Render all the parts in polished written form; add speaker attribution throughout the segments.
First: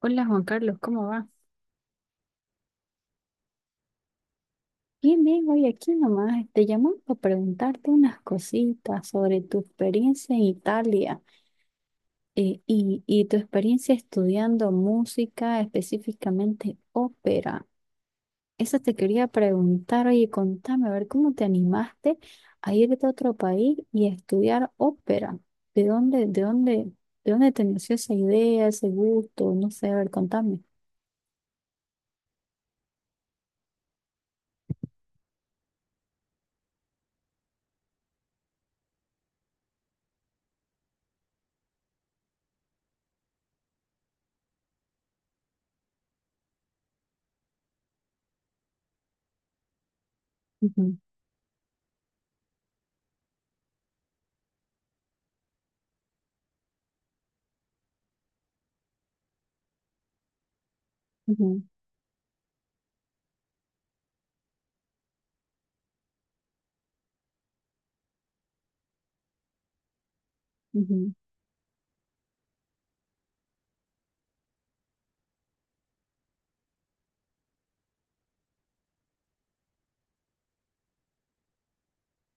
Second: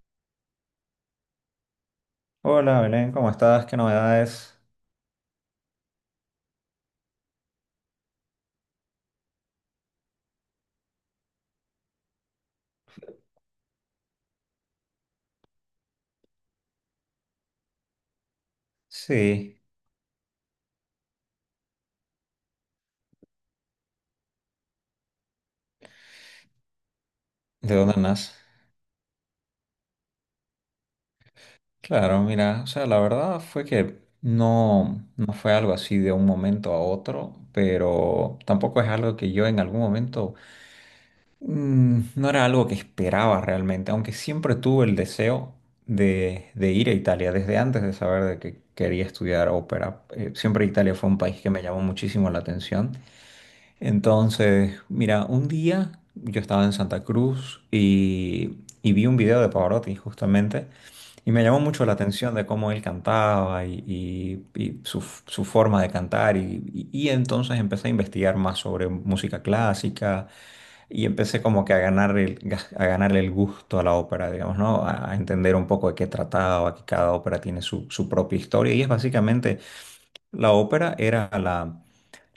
Speaker 1: Hola Juan Carlos, ¿cómo va?
Speaker 2: Hola Belén, ¿cómo estás? ¿Qué novedades?
Speaker 1: Bien, bien, hoy aquí nomás te llamamos para preguntarte unas cositas sobre tu experiencia en Italia y tu experiencia estudiando música, específicamente ópera. Eso te quería
Speaker 2: Sí,
Speaker 1: preguntar, oye, contame, a ver, ¿cómo te animaste a irte a otro país y a estudiar ópera? ¿De dónde, de dónde, de dónde te
Speaker 2: ¿de dónde
Speaker 1: nació esa
Speaker 2: andas?
Speaker 1: idea, ese gusto? No sé, a ver, contame.
Speaker 2: Claro, mira, o sea, la verdad fue que no fue algo así de un momento a otro, pero tampoco es algo que yo en algún momento, no era algo que esperaba realmente, aunque siempre tuve el deseo de ir a Italia desde antes de saber de que quería estudiar ópera. Siempre Italia
Speaker 1: Ujú,
Speaker 2: fue un país que me llamó muchísimo la atención. Entonces, mira, un día yo estaba en Santa Cruz y vi un video de Pavarotti justamente y me llamó
Speaker 1: ujú,
Speaker 2: mucho la atención de cómo él cantaba y su forma de cantar y entonces empecé a investigar más sobre música clásica y
Speaker 1: ujú,
Speaker 2: empecé como que a a ganarle el gusto a la ópera, digamos, ¿no? A entender un poco de qué trataba, que cada ópera tiene su propia historia y es básicamente, la ópera era la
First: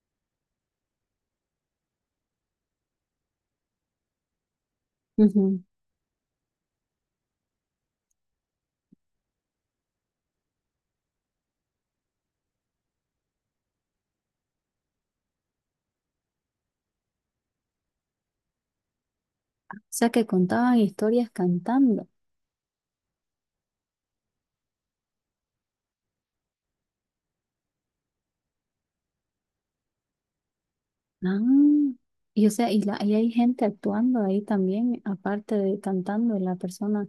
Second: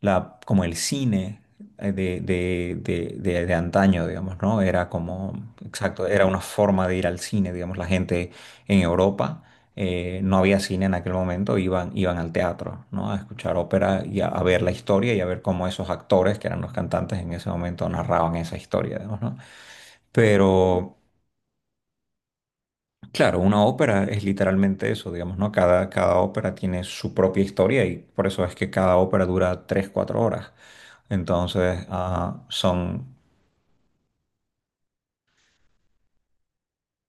Speaker 2: la, como el cine de antaño, digamos, ¿no? Era como,
Speaker 1: ujú,
Speaker 2: exacto, era una forma de ir al cine, digamos, la gente en Europa. No había cine en aquel momento, iban al teatro, ¿no? A escuchar ópera y a ver la historia y a ver cómo esos actores, que eran los cantantes en ese momento, narraban esa historia, digamos, ¿no?
Speaker 1: sea, que contaban
Speaker 2: Pero
Speaker 1: historias cantando.
Speaker 2: Claro, una ópera es literalmente eso, digamos, ¿no? Cada ópera tiene su propia historia y por eso es que cada ópera dura 3 4 horas.
Speaker 1: Ah,
Speaker 2: Entonces,
Speaker 1: y o sea, y, la,
Speaker 2: son
Speaker 1: y hay gente actuando ahí también, aparte de cantando la persona.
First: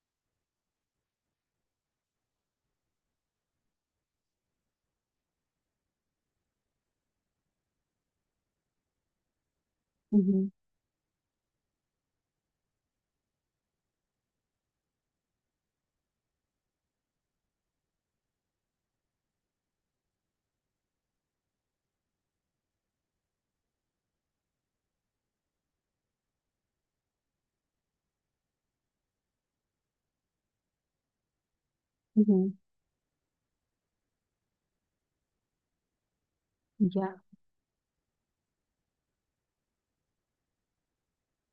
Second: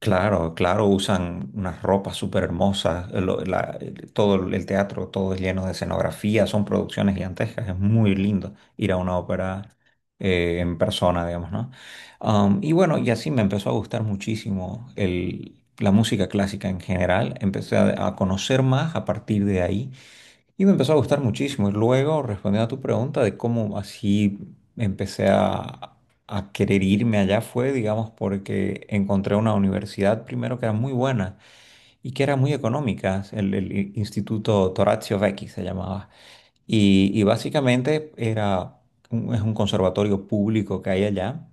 Speaker 2: claro, claro, usan unas ropas súper hermosas, todo el teatro, todo es lleno de escenografía, son producciones gigantescas, es muy lindo ir a una ópera
Speaker 1: Ujú,
Speaker 2: en persona, digamos, ¿no? Y bueno, y así me empezó a gustar muchísimo la música clásica en general, empecé a conocer más a partir de ahí y me empezó a gustar muchísimo. Y luego, respondiendo a tu pregunta de cómo así empecé a, a querer irme allá, fue, digamos, porque encontré una universidad primero que era muy buena y que era
Speaker 1: ujú,
Speaker 2: muy económica. Instituto Torazio Vecchi se llamaba.
Speaker 1: ya.
Speaker 2: Y básicamente era es un conservatorio público que hay allá,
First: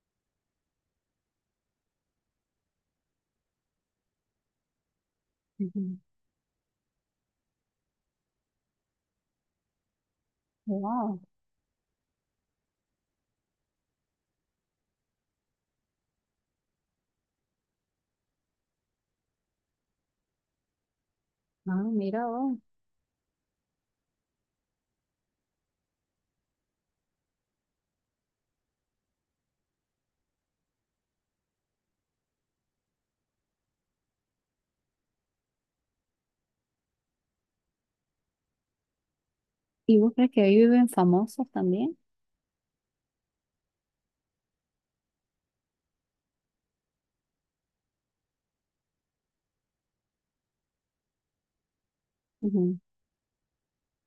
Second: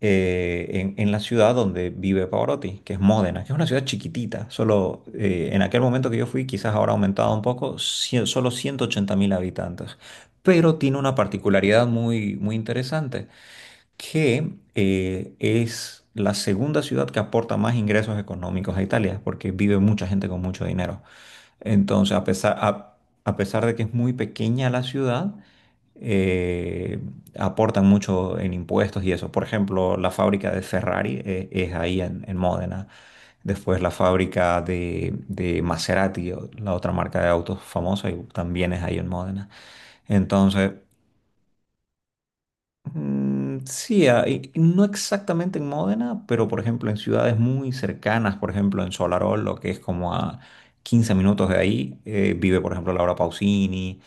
Speaker 2: en la ciudad donde vive Pavarotti, que es Módena, que es una ciudad chiquitita, solo, en aquel
Speaker 1: Ujú.
Speaker 2: momento que yo fui, quizás ahora ha aumentado un poco, solo 180 mil habitantes, pero tiene una
Speaker 1: Wow.
Speaker 2: particularidad muy, muy interesante, que es la segunda ciudad que aporta más ingresos económicos a Italia, porque vive mucha gente con mucho dinero.
Speaker 1: Ah,
Speaker 2: Entonces,
Speaker 1: mira vos.
Speaker 2: a pesar de que es muy pequeña la ciudad, eh, aportan mucho en impuestos y eso. Por ejemplo, la fábrica de Ferrari es ahí en Módena. Después la fábrica de Maserati, la otra marca de autos famosa, y también es ahí en Módena.
Speaker 1: ¿Y vos crees que ahí
Speaker 2: Entonces,
Speaker 1: viven famosos también?
Speaker 2: mm, sí, ah, y no exactamente en Módena, pero por ejemplo en ciudades muy cercanas, por ejemplo en Solarol, lo que es como a 15 minutos de ahí, vive por
Speaker 1: Ujú.
Speaker 2: ejemplo Laura Pausini,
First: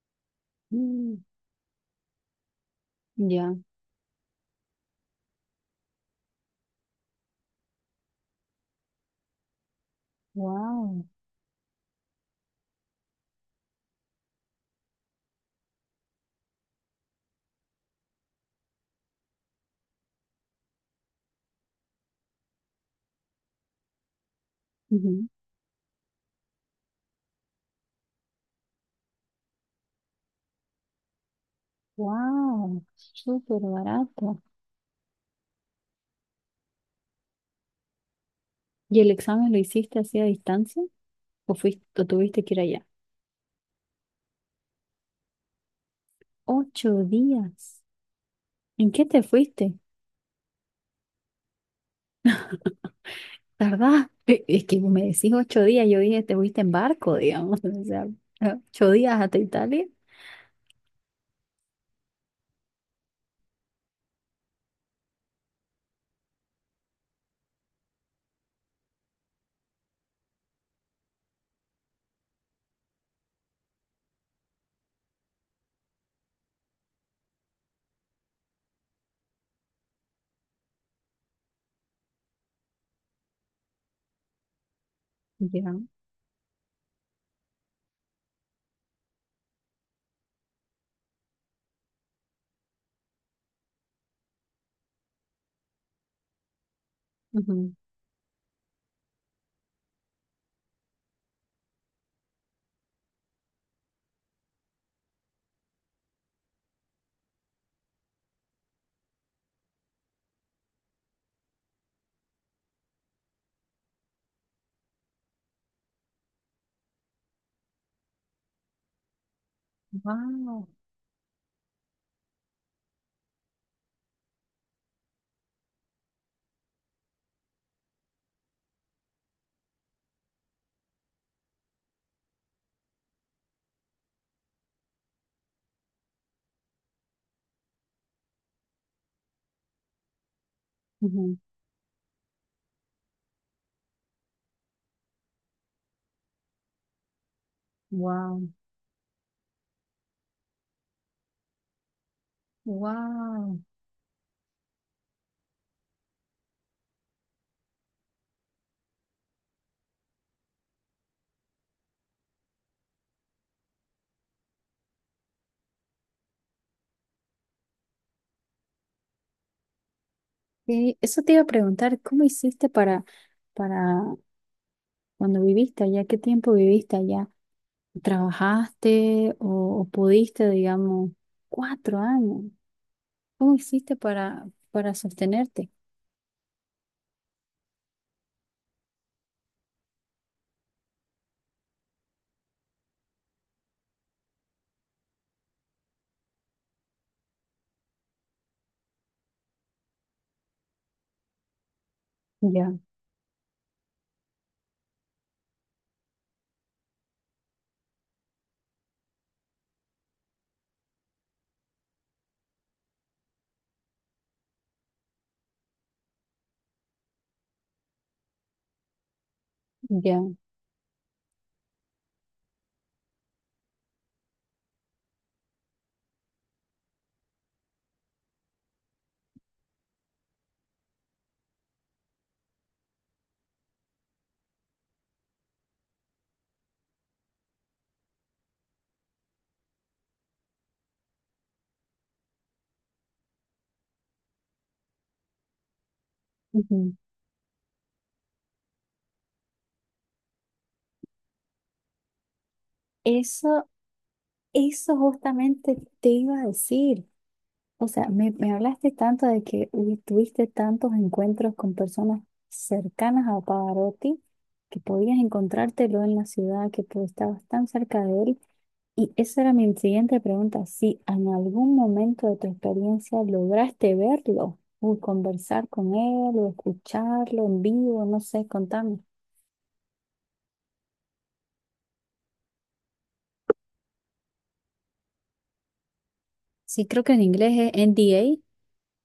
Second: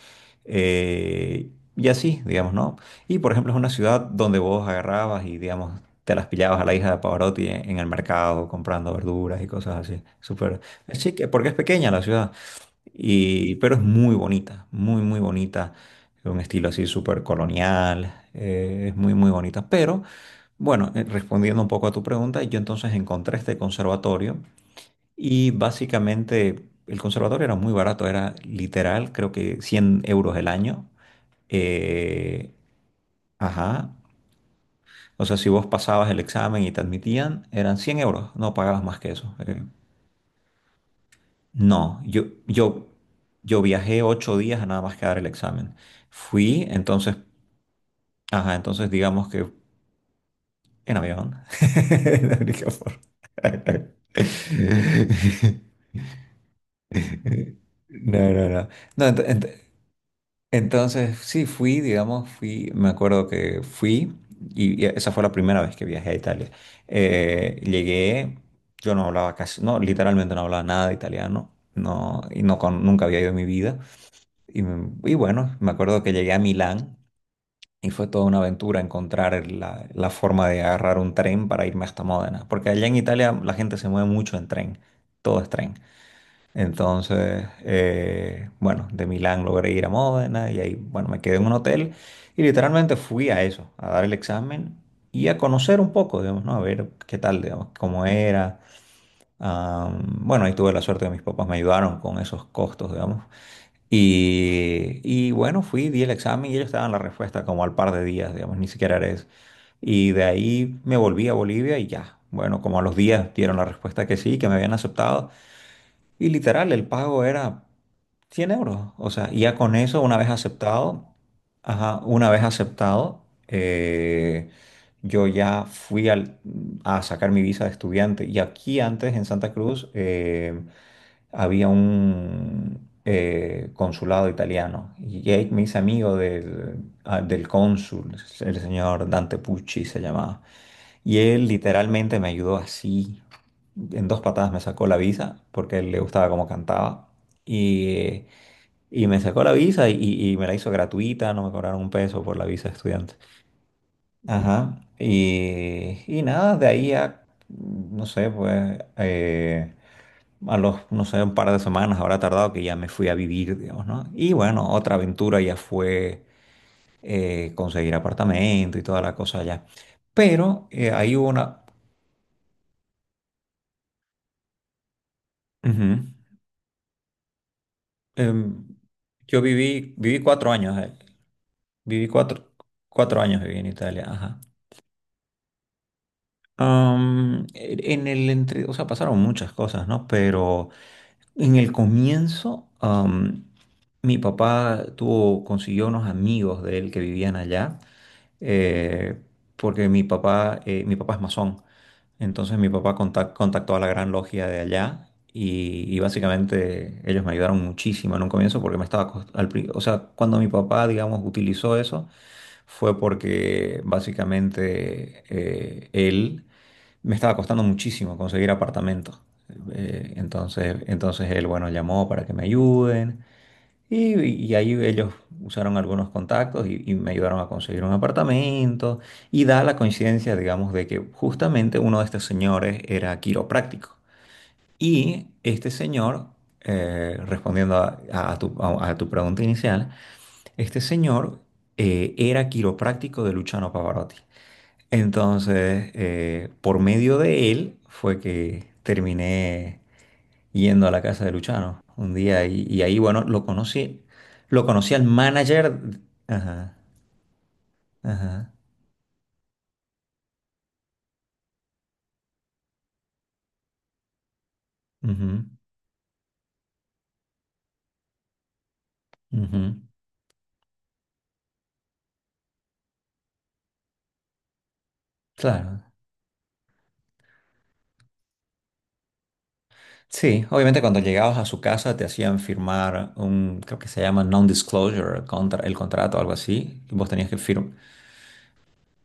Speaker 1: Mm,
Speaker 2: eh, y así, digamos, ¿no? Y por ejemplo
Speaker 1: ya.
Speaker 2: es una ciudad donde vos agarrabas y, digamos, te las pillabas a la hija de Pavarotti en el mercado comprando verduras y cosas así. Súper, es
Speaker 1: Wow.
Speaker 2: chique, porque es pequeña la ciudad. Y, pero es muy bonita, muy, muy bonita. Un estilo así súper colonial. Es muy, muy bonita. Pero bueno, respondiendo un poco a tu pregunta, yo entonces encontré este conservatorio
Speaker 1: Ujú.
Speaker 2: y básicamente el conservatorio era muy barato, era literal, creo que 100 euros el año. Eh,
Speaker 1: Wow. Súper
Speaker 2: ajá.
Speaker 1: barato.
Speaker 2: O sea, si vos pasabas el examen y te admitían, eran 100 euros, no pagabas
Speaker 1: ¿Y
Speaker 2: más
Speaker 1: el
Speaker 2: que eso.
Speaker 1: examen lo
Speaker 2: Eh.
Speaker 1: hiciste así a distancia? ¿O fuiste,
Speaker 2: No,
Speaker 1: o tuviste que ir allá?
Speaker 2: yo viajé 8 días a nada más que dar el examen. Fui,
Speaker 1: Ocho
Speaker 2: entonces,
Speaker 1: días.
Speaker 2: ajá, entonces
Speaker 1: ¿En qué te
Speaker 2: digamos que
Speaker 1: fuiste?
Speaker 2: en avión. La única forma.
Speaker 1: ¿Verdad? Es que me decís ocho días, yo dije, te fuiste en barco, digamos, o sea,
Speaker 2: No, no, no.
Speaker 1: ocho
Speaker 2: No,
Speaker 1: días
Speaker 2: ent-
Speaker 1: hasta
Speaker 2: ent-
Speaker 1: Italia.
Speaker 2: entonces sí fui, digamos, fui, me acuerdo que fui y esa fue la primera vez que viajé a Italia. Llegué, yo no hablaba casi, no, literalmente no hablaba nada de italiano, no, y nunca había ido en mi vida. Y, y bueno, me acuerdo que llegué a Milán y fue toda una aventura encontrar la forma de agarrar un tren para irme hasta Módena, porque allá en Italia la gente se mueve mucho en tren, todo es tren.
Speaker 1: Ya.
Speaker 2: Entonces, bueno, de Milán logré ir a Módena y ahí, bueno, me quedé en un hotel y literalmente fui a eso, a dar el examen y a conocer un poco, digamos, ¿no? A ver qué tal, digamos, cómo era. Ah, bueno, ahí tuve la suerte que mis papás me ayudaron con esos costos, digamos. Y bueno, fui, di el examen y ellos estaban la respuesta como al par de días, digamos, ni siquiera era eso. Y de ahí me volví a Bolivia y ya. Bueno, como a los días dieron la respuesta que sí, que me habían aceptado. Y literal, el pago era 100 euros. O sea, y ya con eso, una vez
Speaker 1: Wow.
Speaker 2: aceptado, ajá, una vez aceptado, eh, yo ya fui a sacar mi visa de estudiante. Y aquí antes, en Santa Cruz, había un, consulado italiano y Jake me hice amigo del, del cónsul, el señor Dante Pucci se llamaba, y él literalmente me ayudó así, en dos patadas me sacó la visa porque a él le gustaba cómo cantaba y,
Speaker 1: Wow.
Speaker 2: y me sacó la visa y me la hizo gratuita, no me cobraron un peso por la visa de estudiante.
Speaker 1: Wow.
Speaker 2: Ajá, y nada, no sé, pues... a los, no sé, un par de semanas habrá tardado que ya me fui a vivir, digamos, ¿no? Y bueno, otra aventura ya fue, conseguir apartamento y toda la cosa allá. Pero ahí
Speaker 1: Eso
Speaker 2: hubo
Speaker 1: te iba a
Speaker 2: una...
Speaker 1: preguntar, ¿cómo hiciste para cuando viviste
Speaker 2: Ujú.
Speaker 1: allá? ¿Qué tiempo viviste allá?
Speaker 2: Em,
Speaker 1: ¿Trabajaste
Speaker 2: yo
Speaker 1: o
Speaker 2: viví, viví
Speaker 1: pudiste,
Speaker 2: 4 años,
Speaker 1: digamos, cuatro
Speaker 2: viví
Speaker 1: años?
Speaker 2: cuatro, 4 años
Speaker 1: ¿Cómo
Speaker 2: viví en
Speaker 1: hiciste
Speaker 2: Italia, ajá.
Speaker 1: para sostenerte?
Speaker 2: Am, En el entre, o sea, pasaron muchas cosas, ¿no? Pero en el comienzo, mi papá tuvo, consiguió unos amigos de él que vivían allá, eh, porque mi papá es masón. Entonces mi
Speaker 1: Ya,
Speaker 2: papá contactó a la Gran Logia de allá y básicamente ellos me ayudaron muchísimo en un comienzo porque me estaba, o sea, cuando mi papá, digamos, utilizó eso, fue porque básicamente él me estaba costando muchísimo conseguir apartamento.
Speaker 1: ya.
Speaker 2: Entonces él, bueno, llamó para que me ayuden y ahí ellos usaron algunos contactos y me ayudaron a conseguir un apartamento. Y da la coincidencia, digamos, de que justamente uno de estos señores era quiropráctico. Y este señor, respondiendo a tu pregunta inicial, este señor, era quiropráctico de Luciano Pavarotti. Entonces, por
Speaker 1: Ujú.
Speaker 2: medio de él fue que terminé yendo a la casa de Luchano un día y ahí, bueno,
Speaker 1: Eso,
Speaker 2: lo conocí
Speaker 1: eso
Speaker 2: al
Speaker 1: justamente
Speaker 2: manager.
Speaker 1: te iba a
Speaker 2: Ajá,
Speaker 1: decir. O sea, me
Speaker 2: ajá,
Speaker 1: hablaste tanto de que tuviste tantos encuentros con personas cercanas a Pavarotti que podías
Speaker 2: ujú,
Speaker 1: encontrártelo en la ciudad, que tú estabas tan cerca de él. Y esa era mi
Speaker 2: ujú,
Speaker 1: siguiente pregunta, si en algún momento de tu experiencia lograste verlo, o conversar
Speaker 2: claro.
Speaker 1: con él, o escucharlo en vivo, no sé, contame.
Speaker 2: Sí, obviamente cuando llegabas a su casa te hacían firmar un, creo que se llama non-disclosure, contra, el contrato, algo así,
Speaker 1: Sí,
Speaker 2: y
Speaker 1: creo
Speaker 2: vos
Speaker 1: que en
Speaker 2: tenías que
Speaker 1: inglés
Speaker 2: firmar.
Speaker 1: es NDA.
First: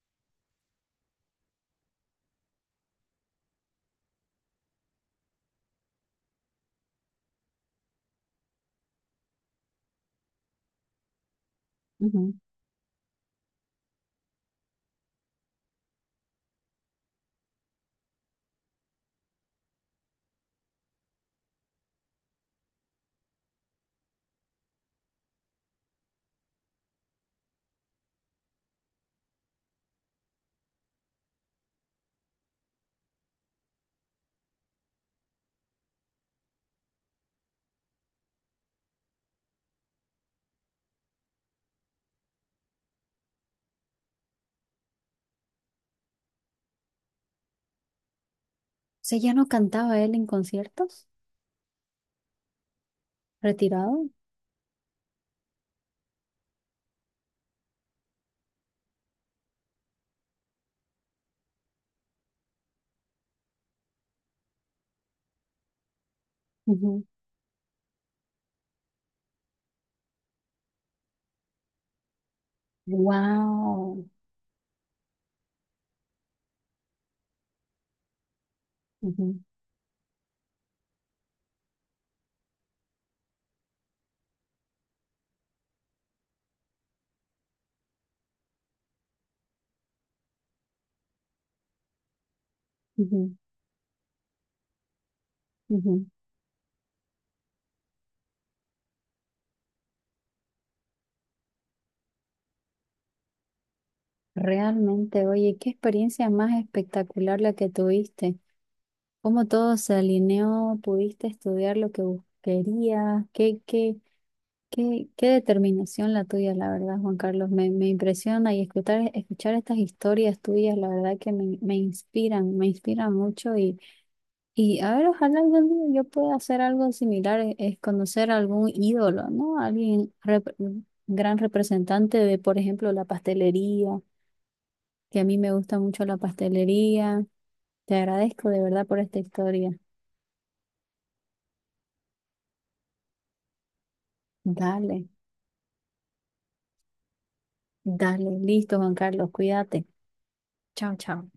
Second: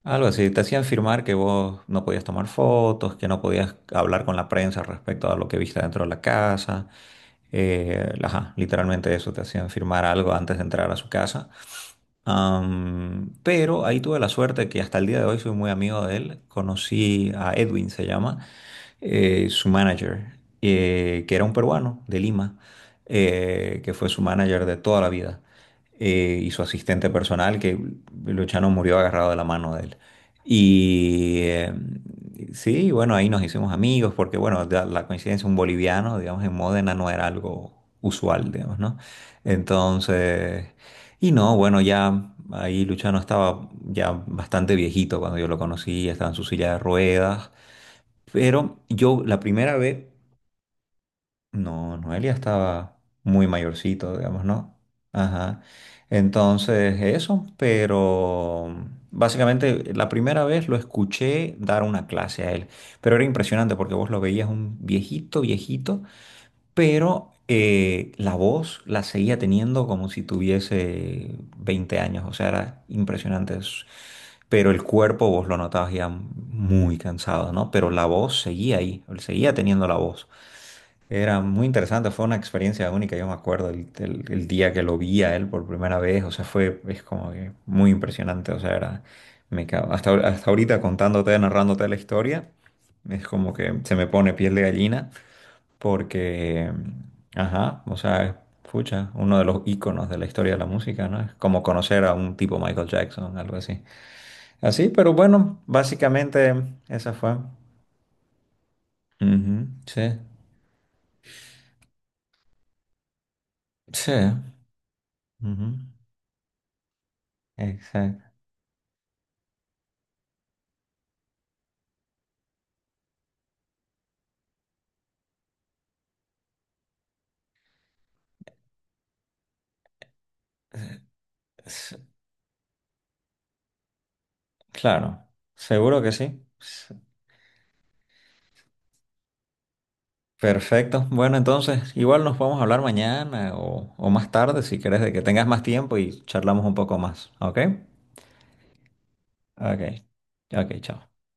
Speaker 2: Algo así, te hacían firmar que vos no podías tomar fotos, que no podías hablar con la prensa respecto a lo que viste dentro de la casa. Ajá, literalmente eso, te hacían firmar algo antes de entrar a su casa.
Speaker 1: Ujú. O
Speaker 2: Pero ahí tuve la suerte que hasta el día de hoy soy muy amigo de él. Conocí a Edwin, se llama, su manager, que era un peruano de Lima, que fue su manager de toda la vida, y su asistente personal, que Luchano murió agarrado de la mano de él. Y sí, bueno, ahí nos hicimos amigos, porque bueno, la coincidencia, un boliviano, digamos, en Módena no era algo usual, digamos, ¿no? Entonces... Y no, bueno, ya ahí Luchano estaba ya bastante viejito cuando yo lo conocí, estaba en su silla de ruedas, pero
Speaker 1: sea,
Speaker 2: yo
Speaker 1: ¿ya
Speaker 2: la
Speaker 1: no
Speaker 2: primera
Speaker 1: cantaba
Speaker 2: vez,
Speaker 1: él en conciertos?
Speaker 2: no, Noelia estaba muy
Speaker 1: ¿Retirado?
Speaker 2: mayorcito, digamos, ¿no? Ajá. Entonces, eso, pero básicamente la primera vez lo escuché dar una clase a él, pero era impresionante porque vos lo veías un viejito, viejito, pero la voz la seguía teniendo como si tuviese 20 años, o sea, era impresionante. Es...
Speaker 1: Wow.
Speaker 2: Pero el cuerpo vos lo notabas ya muy cansado, ¿no? Pero la voz seguía ahí, él seguía teniendo la voz. Era muy interesante, fue una experiencia única, yo me acuerdo el día que lo vi a él por primera vez, o sea, fue, es como que muy impresionante, o sea, era, hasta, hasta ahorita contándote, narrándote la historia, es
Speaker 1: Ujú,
Speaker 2: como que se me pone piel de gallina
Speaker 1: ujú.
Speaker 2: porque, ajá, o sea, es, pucha, uno de los íconos de la historia de la música, ¿no? Es como conocer a un tipo Michael Jackson, algo así. Así, pero
Speaker 1: Realmente, oye,
Speaker 2: bueno,
Speaker 1: qué experiencia
Speaker 2: básicamente
Speaker 1: más
Speaker 2: esa fue.
Speaker 1: espectacular la que tuviste. Cómo
Speaker 2: Ujú,
Speaker 1: todo se
Speaker 2: sí,
Speaker 1: alineó, pudiste estudiar lo que querías, qué, qué,
Speaker 2: sí,
Speaker 1: qué, qué
Speaker 2: ujú,
Speaker 1: determinación la tuya, la verdad, Juan Carlos. Me
Speaker 2: exacto.
Speaker 1: impresiona y escuchar, escuchar estas historias tuyas, la verdad que me inspiran, me inspiran mucho. Y a ver, ojalá algún día yo pueda hacer algo similar, es conocer algún ídolo, ¿no? Alguien gran
Speaker 2: S-
Speaker 1: representante de, por ejemplo, la pastelería
Speaker 2: Claro,
Speaker 1: que a mí me gusta
Speaker 2: seguro
Speaker 1: mucho
Speaker 2: que
Speaker 1: la
Speaker 2: sí. S-
Speaker 1: pastelería. Te agradezco de verdad por esta historia.
Speaker 2: Perfecto. Bueno, entonces, igual nos podemos hablar mañana o más tarde si quieres,
Speaker 1: Dale,
Speaker 2: de que tengas más tiempo y charlamos un poco más, ¿ok?
Speaker 1: dale, listo, Juan Carlos,
Speaker 2: Ok,
Speaker 1: cuídate.
Speaker 2: ok,
Speaker 1: Chao,
Speaker 2: chao.
Speaker 1: chao.